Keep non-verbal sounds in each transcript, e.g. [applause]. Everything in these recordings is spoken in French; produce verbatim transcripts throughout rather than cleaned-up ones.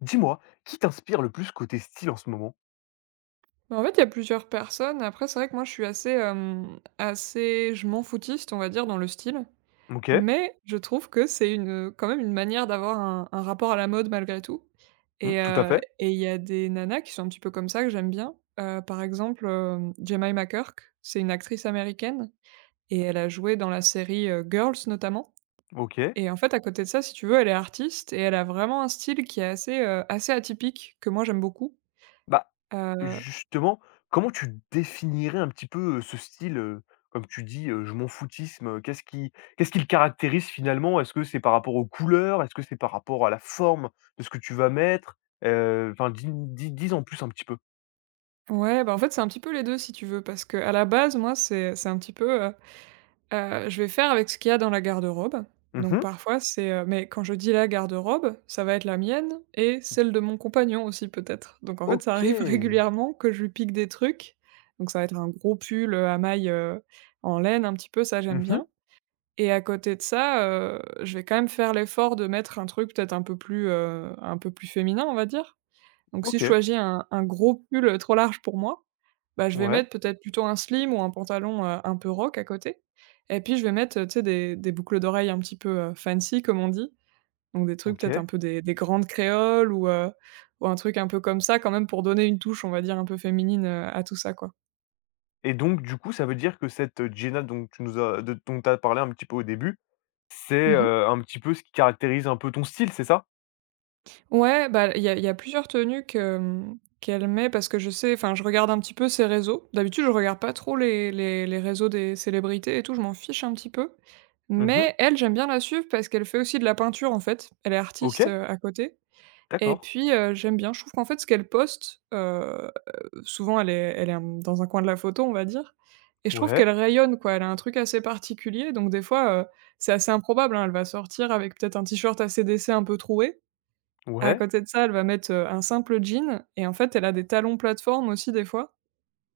Dis-moi, qui t'inspire le plus côté style en ce moment? Bah, en fait, il y a plusieurs personnes. Après, c'est vrai que moi, je suis assez, hem, assez je m'en foutiste, on va dire, dans le style. OK. Mais je trouve que c'est une, quand même une manière d'avoir un un rapport à la mode malgré tout Mmh, et tout à heu fait. et il y a des nanas qui sont un petit peu comme ça que j'aime bien. Heu, par exemple, hem, Jemima Kirke, c'est une actrice américaine et elle a joué dans la série, heu, Girls notamment. OK. Et en fait, à côté de ça, si tu veux, elle est artiste et elle a vraiment un style qui est assez, heu, assez atypique que moi j'aime beaucoup. Bah, Heu justement, comment tu définirais un petit peu, heu, ce style, heu, comme tu dis, heu, je m'en foutisme, heu, qu'est-ce qui qu'est-ce qui le caractérise finalement? Est-ce que c'est par rapport aux couleurs? Est-ce que c'est par rapport à la forme de ce que tu vas mettre? Heu, enfin dis dis dis en plus un petit peu. Ouais, bah, en fait, c'est un petit peu les deux si tu veux, parce que à la base, moi, c'est c'est un petit peu, heu heu, je vais faire avec ce qu'il y a dans la garde-robe. Donc Mmh. parfois, c'est, heu mais quand je dis la garde-robe, ça va être la mienne et celle de mon compagnon aussi peut-être. Donc en fait, ça arrive [laughs] OK. régulièrement que je lui pique des trucs. Donc ça va être un gros pull, euh, à mailles, heu, en laine un petit peu, ça j'aime Mmh. bien. Et à côté de ça, heu, je vais quand même faire l'effort de mettre un truc peut-être un peu plus, heu, un peu plus féminin, on va dire. Donc si je OK. choisis un un gros pull, heu, trop large pour moi, bah, je vais Ouais. mettre peut-être plutôt un slim ou un pantalon, heu, un peu rock à côté. Et puis je vais mettre, heu, tu sais des des boucles d'oreilles un petit peu, heu, fancy comme on dit. Donc des trucs peut-être OK. un peu des des grandes créoles ou, heu, ou un truc un peu comme ça quand même pour donner une touche, on va dire, un peu féminine, heu, à tout ça, quoi. Et donc du coup, ça veut dire que cette, heu, Jenna donc tu nous as de dont t'as parlé un petit peu au début, c'est, Mmh. heu, un petit peu ce qui caractérise un peu ton style, c'est ça? Ouais, bah, il y a il y a plusieurs tenues que, mmh, qu'elle met parce que je sais, enfin, je regarde un petit peu ses réseaux. D'habitude, je regarde pas trop les les les réseaux des célébrités et tout, je m'en fiche un petit peu. Mmh. Mais elle, j'aime bien la suivre parce qu'elle fait aussi de la peinture, en fait. Elle est artiste, OK, heu, à côté. Et d'accord. puis, heu, j'aime bien. Je trouve qu'en fait, ce qu'elle poste, heu, souvent elle est elle est, hem, dans un coin de la photo, on va dire, et je trouve Ouais, qu'elle rayonne, quoi. Elle a un truc assez particulier donc des fois, heu, c'est assez improbable, hein, elle va sortir avec peut-être un t-shirt assez ses décès un peu troué. À ouais. côté de ça, elle va mettre, heu, un simple jean, et en fait, elle a des talons plateforme aussi des fois,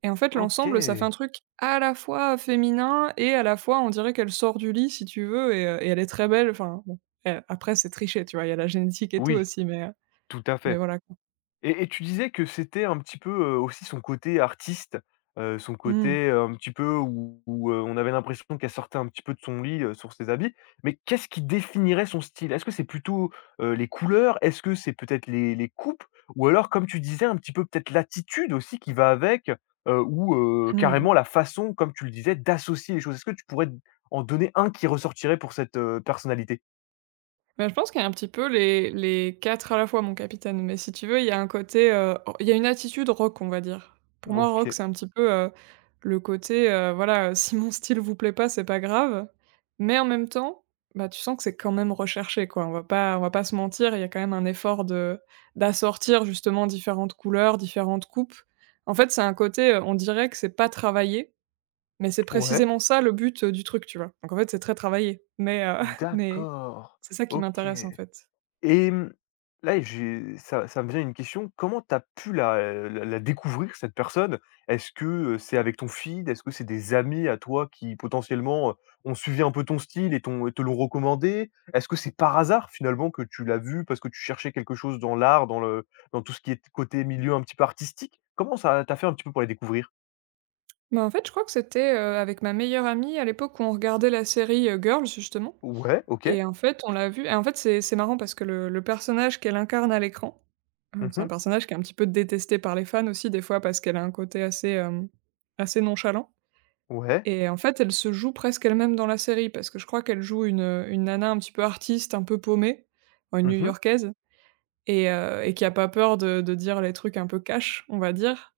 et en fait, l'ensemble, ça fait un OK. truc à la fois féminin et à la fois, on dirait qu'elle sort du lit si tu veux. Et heu et elle est très belle, enfin bon, eh, après c'est triché, tu vois? Il y a la [laughs] génétique et tout Oui, aussi mais heu, tout à mais fait. voilà quoi. Et et tu disais que c'était un petit peu, heu, aussi son côté artiste, heu, son Mmh. côté, heu, un petit peu où où, heu, on avait l'impression qu'elle sortait un petit peu de son lit, heu, sur ses habits. Mais qu'est-ce qui définirait son style? Est-ce que c'est plutôt, heu, les couleurs? Est-ce que c'est peut-être les les coupes? Ou alors, comme tu disais, un petit peu peut-être l'attitude aussi qui va avec, heu, ou, heu, Mmh. carrément la façon, comme tu le disais, d'associer les choses? Est-ce que tu pourrais en donner un qui ressortirait pour cette, heu, personnalité? Bah, je pense qu'il y a un petit peu les les quatre à la fois, mon capitaine, mais si tu veux, il y a un côté, heu, il y a une attitude rock, on va dire. Pour moi, rock, OK. c'est un petit peu, heu, le côté, heu, voilà, heu, si mon style vous plaît pas, c'est pas grave, mais en même temps, bah, tu sens que c'est quand même recherché, quoi. On va pas on va pas se mentir, il y a quand même un effort de d'assortir justement différentes couleurs, différentes coupes. En fait, c'est un côté, heu, on dirait que c'est pas travaillé, mais c'est Ouais. précisément ça le but, heu, du truc, tu vois? Donc en fait, c'est très travaillé, mais, heu, [laughs] mais D'accord. c'est ça qui OK. m'intéresse, en fait. Et mmh, là, j'ai ça ça me vient une question, comment tu as pu la, la la découvrir cette personne? Est-ce que, heu, c'est avec ton feed? Est-ce que c'est des amis à toi qui potentiellement, heu, ont suivi un peu ton style et t'ont et te l'ont recommandé? Est-ce que c'est par hasard finalement que tu l'as vu parce que tu cherchais quelque chose dans l'art, dans le dans tout ce qui est côté milieu un petit peu artistique? Comment ça tu fait un petit peu pour les découvrir? Bah, en fait, je crois que c'était, heu, avec ma meilleure amie à l'époque où on regardait la série, heu, Girls, justement, Ouais, OK. et en fait, on l'a vue, et en fait, c'est c'est marrant parce que le le personnage qu'elle incarne à l'écran, hem, c'est un Mmh. personnage qui est un petit peu détesté par les fans aussi, des fois, parce qu'elle a un côté assez, hem, assez nonchalant. Ouais. Et en fait, elle se joue presque elle-même dans la série parce que je crois qu'elle joue une, une nana un petit peu artiste, un peu paumée, enfin, une Mmh. New-Yorkaise, et heu et qui a pas peur de de dire les trucs un peu cash, on va dire.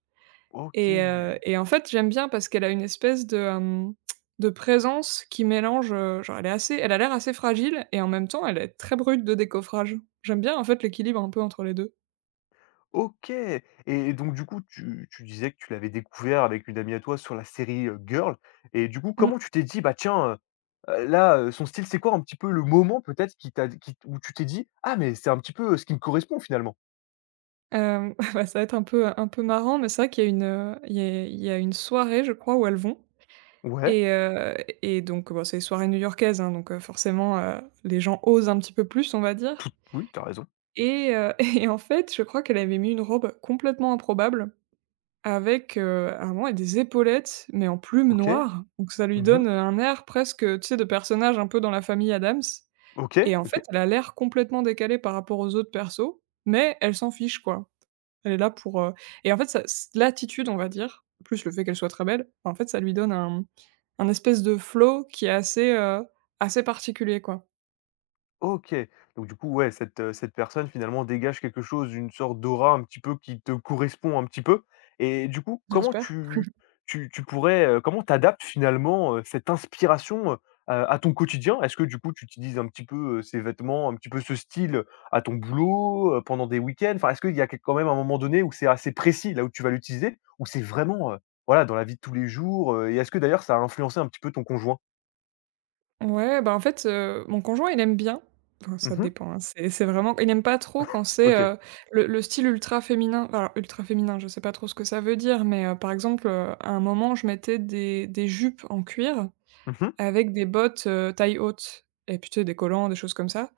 Et OK. heu et en fait, j'aime bien parce qu'elle a une espèce de, hem, de présence qui mélange, heu, genre elle est assez elle a l'air assez fragile et en même temps, elle est très brute de décoffrage. J'aime bien en fait l'équilibre un peu entre les deux. OK. Et donc du coup, tu tu disais que tu l'avais découvert avec une amie à toi sur la série, heu, Girl, et du coup, Mmh. comment tu t'es dit: «Bah tiens, heu heu, là, heu, son style», c'est quoi un petit peu le moment peut-être qui t'a qui où tu t'es dit: «Ah mais c'est un petit peu, heu, ce qui me correspond finalement»? Hem, [laughs] bah, ça va être un peu un peu marrant, mais c'est vrai qu'il y a une, heu, il y a il y a une soirée, je crois, où elles vont. Ouais, Et heu et donc bon, c'est les soirées new-yorkaises, hein, donc heu, forcément, heu, les gens osent un petit peu plus, on va tout dire. oui, t'as raison. Et heu [laughs] et en fait, je crois qu'elle avait mis une robe complètement improbable. Avec, heu, à un moment, il des épaulettes, mais en plumes OK. noires, donc ça lui Mmh. donne un air presque, tu sais, de personnage un peu dans la famille Adams. OK, Et en OK. fait, elle a l'air complètement décalée par rapport aux autres persos, mais elle s'en fiche, quoi. Elle est là pour, heu et en fait, ça c l'attitude, on va dire, plus le fait qu'elle soit très belle, en fait, ça lui donne un, mmh, un espèce de flow qui est assez, heu, assez particulier, quoi, OK. Donc du coup, ouais, cette, heu, cette personne finalement dégage quelque chose, une sorte d'aura un petit peu qui te correspond un petit peu, et du coup, comment j'espère. tu tu tu pourrais, heu, comment t'adaptes finalement, heu, cette inspiration, heu, à à ton quotidien? Est-ce que du coup, tu utilises un petit peu, heu, ces vêtements, un petit peu ce style, à ton boulot, heu, pendant des week-ends? Enfin, est-ce qu'il y a quel quand même un moment donné où c'est assez précis là où tu vas l'utiliser? Ou c'est vraiment, heu, voilà, dans la vie de tous les jours, heu, et est-ce que d'ailleurs ça a influencé un petit peu ton conjoint? Ouais, bah, en fait, heu, mon conjoint, il aime bien. Enfin, ça Mmh. dépend, hein, c'est c'est vraiment, il n'aime pas trop quand c'est, OK. heu, le le style ultra féminin. Enfin, alors ultra féminin, je sais pas trop ce que ça veut dire, mais, heu, par exemple, heu, à un moment, je mettais des des jupes en cuir Mmh. avec des bottes, heu, taille haute, et puis, tu sais, des collants, des choses comme ça.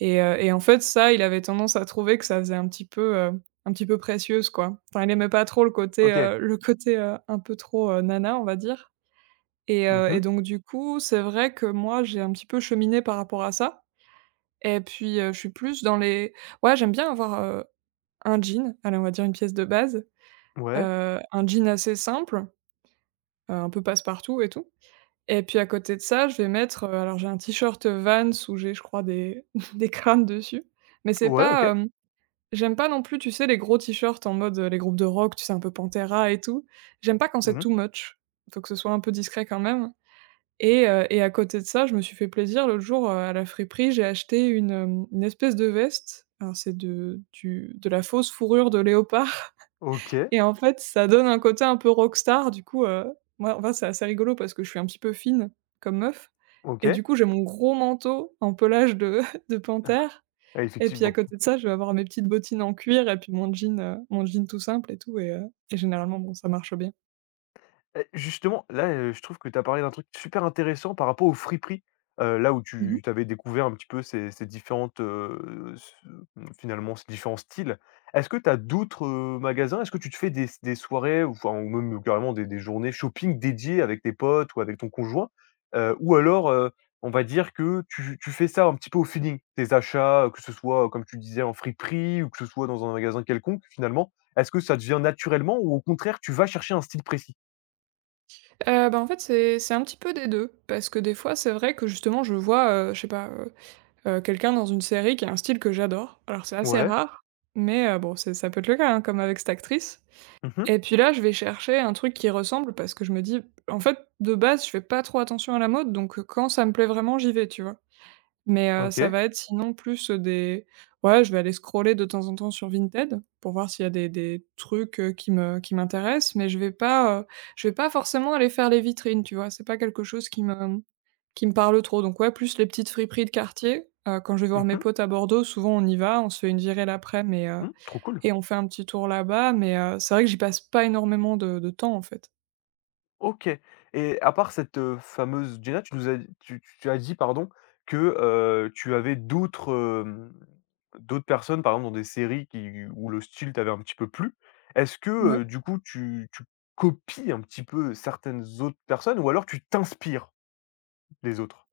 Et heu et en fait, ça, il avait tendance à trouver que ça faisait un petit peu, heu, un petit peu précieuse, quoi. Enfin, il aimait pas trop le côté, OK. heu, le côté, heu, un peu trop, heu, nana, on va dire. Et heu et Mmh. donc du coup, c'est vrai que moi, j'ai un petit peu cheminé par rapport à ça, et puis, heu, je suis plus dans les, ouais, j'aime bien avoir, heu, un jean, allez, on va dire une pièce de base, Ouais. heu, un jean assez simple, heu, un peu passe-partout et tout. Et puis à côté de ça, je vais mettre, heu, alors j'ai un t-shirt, Vans, où j'ai, je crois, des [laughs] des crânes dessus, mais c'est Ouais, OK. pas, hem, j'aime pas non plus, tu sais, les gros t-shirts en mode, heu, les groupes de rock, tu sais, un peu Pantera et tout. J'aime pas quand Mmh c'est too mh. much. Faut que ce soit un peu discret quand même. Et heu et à côté de ça, je me suis fait plaisir l'autre jour, heu, à la friperie, j'ai acheté une, hem, une espèce de veste. Alors c'est de du de la fausse fourrure de léopard [laughs] OK, et en fait, ça donne un côté un peu rockstar du coup, heu, moi, enfin, c'est assez rigolo parce que je suis un petit peu fine comme meuf, et OK. du coup, j'ai mon gros manteau en pelage de [laughs] de panthère. Et Et puis à effectivement, côté de ça, je vais avoir mes petites bottines en cuir et puis mon jean, heu, mon jean tout simple et tout. Et heu et généralement, bon, ça marche bien. et justement, là, heu, je trouve que tu as parlé d'un truc super intéressant par rapport aux friperies, heu, là où tu t'avais découvert un petit peu ces ces différentes, heu, ce mmh, finalement, ces différents styles. Est-ce que tu as d'autres, heu, magasins? Est-ce que tu te fais des des soirées ou enfin, ou même carrément des des journées shopping dédiées avec tes potes ou avec ton conjoint? Heu, ou alors, heu, on va dire que tu tu fais ça un petit peu au feeling? Tes achats, heu, que ce soit, heu, comme tu disais en friperie ou que ce soit dans un magasin quelconque finalement, est-ce que ça devient naturellement ou au contraire tu vas chercher un style précis? Heu, bah, en fait, c'est c'est un petit peu des deux parce que des fois, c'est vrai que justement, je vois, heu, je sais pas, heu heu, quelqu'un dans une série qui a un style que j'adore. Alors c'est assez Ouais. rare, mais heu, bon, c'est ça peut être le cas, hein, comme avec cette actrice. Mmh. Et puis là, je vais chercher un truc qui ressemble parce que je me dis: «En fait, de base, je fais pas trop attention à la mode, donc heu, quand ça me plaît vraiment, j'y vais», tu vois? Mais heu, ça OK. va être sinon plus, des, ouais, je vais aller scroller de temps en temps sur Vinted pour voir s'il y a des des trucs, heu, qui me qui m'intéressent, mais je vais pas, heu, je vais pas forcément aller faire les vitrines, tu vois? C'est pas quelque chose qui me qui me parle trop, donc ouais, plus les petites friperies de quartier. Heu, quand je vais Mmh voir mes mh. potes à Bordeaux, souvent on y va, on se fait une virée l'après, mais heu Mmh, trop cool. et on fait un petit tour là-bas, mais heu, c'est vrai que j'y passe pas énormément de de temps, en fait. OK. Et à part cette, heu, fameuse Jenna, tu nous as tu tu as dit, pardon, que, heu, tu avais d'autres, hem, d'autres personnes, par exemple, dans des séries qui où le style t'avait un petit peu plu. Est-ce que, heu, du coup, tu tu copies un petit peu certaines autres personnes ou alors tu t'inspires des autres?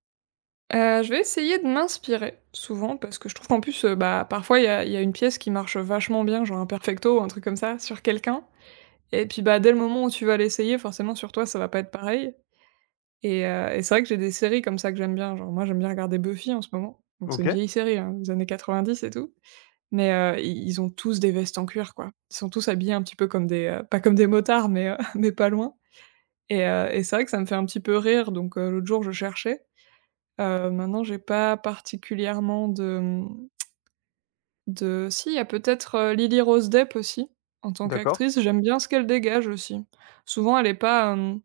Heu, je vais essayer de m'inspirer, souvent, parce que je trouve qu'en plus, heu, bah, parfois, il y a il y a une pièce qui marche vachement bien, genre un perfecto ou un truc comme ça, sur quelqu'un et puis, bah, dès le moment où tu vas l'essayer, forcément, sur toi, ça va pas être pareil et heu et c'est vrai que j'ai des séries comme ça que j'aime bien. Genre, moi, j'aime bien regarder Buffy, en ce moment, donc c'est une OK, vieille série, hein, des années quatre-vingt-dix et tout, mais heu, i ils ont tous des vestes en cuir, quoi. Ils sont tous habillés un petit peu comme des, heu, pas comme des motards, mais heu, [laughs] mais pas loin et heu et c'est vrai que ça me fait un petit peu rire, donc heu, l'autre jour, je cherchais. Heu, maintenant j'ai pas particulièrement de, mmh, de... Si, il y a peut-être, heu, Lily Rose Depp aussi, en tant d'accord. qu'actrice, j'aime bien ce qu'elle dégage aussi. Souvent elle est pas, hem,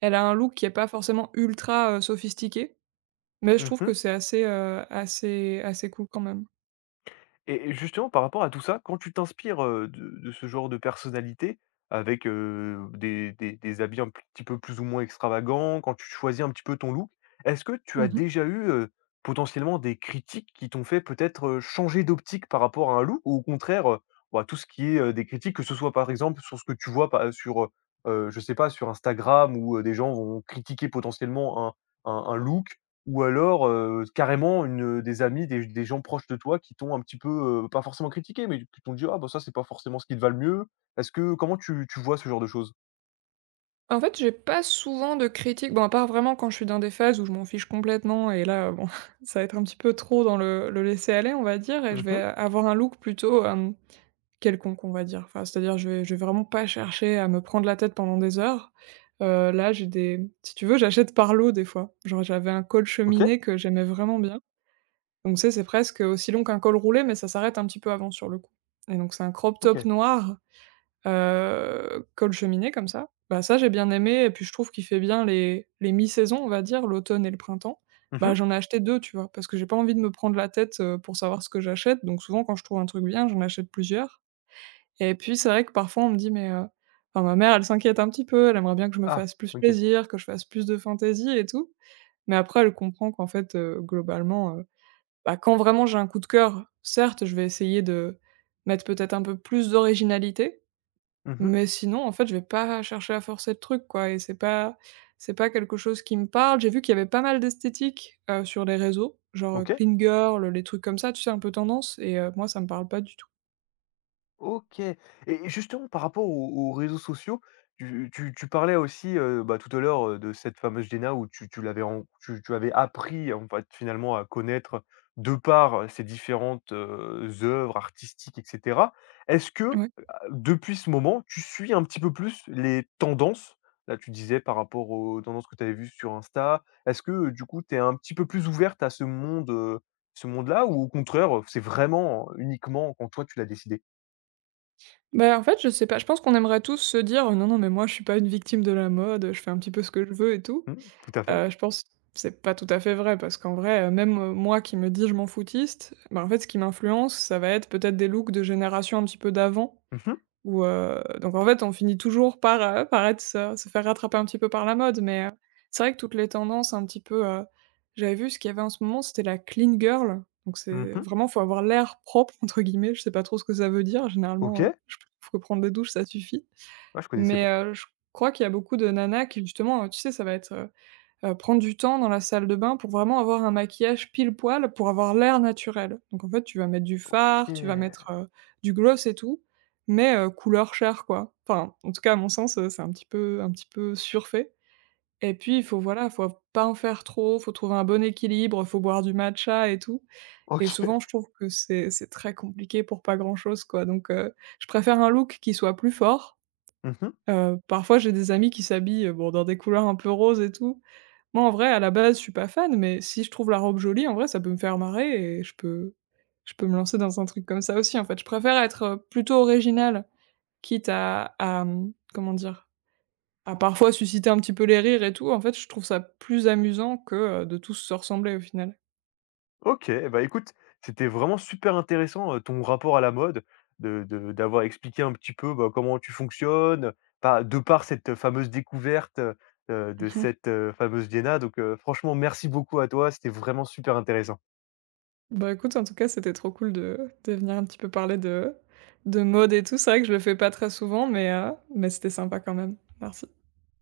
elle a un look qui est pas forcément ultra, heu, sophistiqué, mais je trouve Mmh. que c'est assez, heu, assez assez cool quand même. Et et justement, par rapport à tout ça, quand tu t'inspires, heu, de de ce genre de personnalité avec, heu, des des des habits un petit peu plus ou moins extravagants, quand tu choisis un petit peu ton look, est-ce que tu as Mmh. déjà eu, heu, potentiellement des critiques qui t'ont fait peut-être, heu, changer d'optique par rapport à un look? Ou au contraire, heu, bah, tout ce qui est, heu, des critiques, que ce soit par exemple sur ce que tu vois pas sur, heu, je sais pas, sur Instagram où, heu, des gens vont critiquer potentiellement un un un look, ou alors, heu, carrément une, des amis, des des gens proches de toi qui t'ont un petit peu, heu, pas forcément critiqué, mais qui t'ont dit: «Ah bah, ça, c'est pas forcément ce qui te va le mieux». Est-ce que comment tu tu vois ce genre de choses? En fait, j'ai pas souvent de critiques, bon, à part vraiment quand je suis dans des phases où je m'en fiche complètement et là, euh, bon, [laughs] ça va être un petit peu trop dans le le laisser aller, on va dire, et je vais Mmh. avoir un look plutôt, hem, quelconque, on va dire. Enfin, c'est-à-dire, je vais je vais vraiment pas chercher à me prendre la tête pendant des heures. Heu, là, j'ai des... Si tu veux, j'achète par lot des fois. Genre, j'avais un col OK, cheminé que j'aimais vraiment bien. Donc, tu sais, c'est presque aussi long qu'un col roulé, mais ça s'arrête un petit peu avant sur le coup. Et donc, c'est un crop top OK. noir, heu, col cheminé comme ça. Bah, ça, j'ai bien aimé et puis je trouve qu'il fait bien les les mi-saisons, on va dire, l'automne et le printemps. Bah, Mmh. j'en ai acheté deux, tu vois? Parce que j'ai pas envie de me prendre la tête, heu, pour savoir ce que j'achète. Donc souvent, quand je trouve un truc bien, j'en achète plusieurs. Et puis, c'est vrai que parfois on me dit: «Mais, heu» enfin ma mère, elle s'inquiète un petit peu, elle aimerait bien que je me Ah, fasse plus OK. plaisir, que je fasse plus de fantaisie et tout. Mais après, elle comprend qu'en fait, heu, globalement, heu, bah, quand vraiment j'ai un coup de cœur, certes, je vais essayer de mettre peut-être un peu plus d'originalité, Mmh. mais sinon, en fait, je vais pas chercher à forcer le truc, quoi, et c'est pas... c'est pas quelque chose qui me parle. J'ai vu qu'il y avait pas mal d'esthétiques, heu, sur les réseaux, genre, heu, OK. clean girl, les trucs comme ça, tu sais, un peu tendance, et heu, moi, ça me parle pas du tout. OK. Et et justement par rapport aux aux réseaux sociaux, tu tu tu parlais aussi, heu, bah, tout à l'heure, heu, de cette fameuse Jenna où tu tu l'avais ren tu tu avais appris en fait finalement à connaître de par, heu, ses différentes, heu, œuvres artistiques et cetera. Est-ce que, heu, Ouais. depuis ce moment, tu suis un petit peu plus les tendances? Là, tu disais par rapport aux tendances que tu avais vues sur Insta. Est-ce que, heu, du coup, tu es un petit peu plus ouverte à ce monde, heu, ce monde-là ou au contraire, c'est vraiment uniquement quand toi tu l'as décidé? Bah, en fait, je sais pas, je pense qu'on aimerait tous se dire: «Non, non, mais moi, je suis pas une victime de la mode, je fais un petit peu ce que je veux et tout». Mmh, tout à fait. Heu, je pense que c'est pas tout à fait vrai parce qu'en vrai, heu, même, heu, moi qui me dis je m'en foutiste, bah, en fait, ce qui m'influence, ça va être peut-être des looks de génération un petit peu d'avant, Mmh mh. ou, heu, donc en fait, on finit toujours par, heu, par être... se se faire rattraper un petit peu par la mode, mais, heu, c'est vrai que toutes les tendances un petit peu, heu, j'avais vu ce qu'il y avait en ce moment, c'était la clean girl. Donc Mmh c'est mh. vraiment, faut avoir l'air «propre» [laughs] entre guillemets, je sais pas trop ce que ça veut dire. Généralement, heu, OK. je trouve que prendre des douches, ça suffit. Ah, je connaissais Mais, pas. heu, je crois qu'il y a beaucoup de nanas qui justement, heu, tu sais, ça va être, euh, Heu, prendre du temps dans la salle de bain pour vraiment avoir un maquillage pile poil, pour avoir l'air naturel. Donc en fait, tu vas mettre du fard, tu vas OK. mettre, heu, du gloss et tout, mais, heu, couleur chair quoi. Enfin, en tout cas à mon sens, heu, c'est un petit peu un petit peu surfait et puis il faut, voilà, faut pas en faire trop, faut trouver un bon équilibre, faut boire du matcha et tout, [laughs] et OK. souvent je trouve que c'est c'est très compliqué pour pas grand chose, quoi. Donc, heu, je préfère un look qui soit plus fort. Mmh mh. Heu, parfois j'ai des amis qui s'habillent, euh, bon, dans des couleurs un peu roses et tout, moi, en vrai, à la base, je suis pas fan, mais si je trouve la robe jolie, en vrai, ça peut me faire marrer et je peux je peux me lancer dans un truc comme ça aussi, en fait. Je préfère être, heu, plutôt originale, quitte à à, mmh, comment dire? À parfois susciter un petit peu les rires et tout. En fait, je trouve ça plus amusant que, heu, de tous se ressembler au final. OK. Eh bah, écoute, c'était vraiment super intéressant, heu, ton rapport à la mode, de de d'avoir expliqué un petit peu, bah, comment tu fonctionnes, par de par cette fameuse découverte, heu, [laughs] de Mhm. cette, heu, fameuse Diana. Donc, heu, franchement merci beaucoup à toi, c'était vraiment super intéressant. Bah, écoute, en tout cas, c'était trop cool de de venir un petit peu parler de de mode et tout. C'est vrai que je le fais pas très souvent, mais, heu, mais c'était sympa quand même. Merci.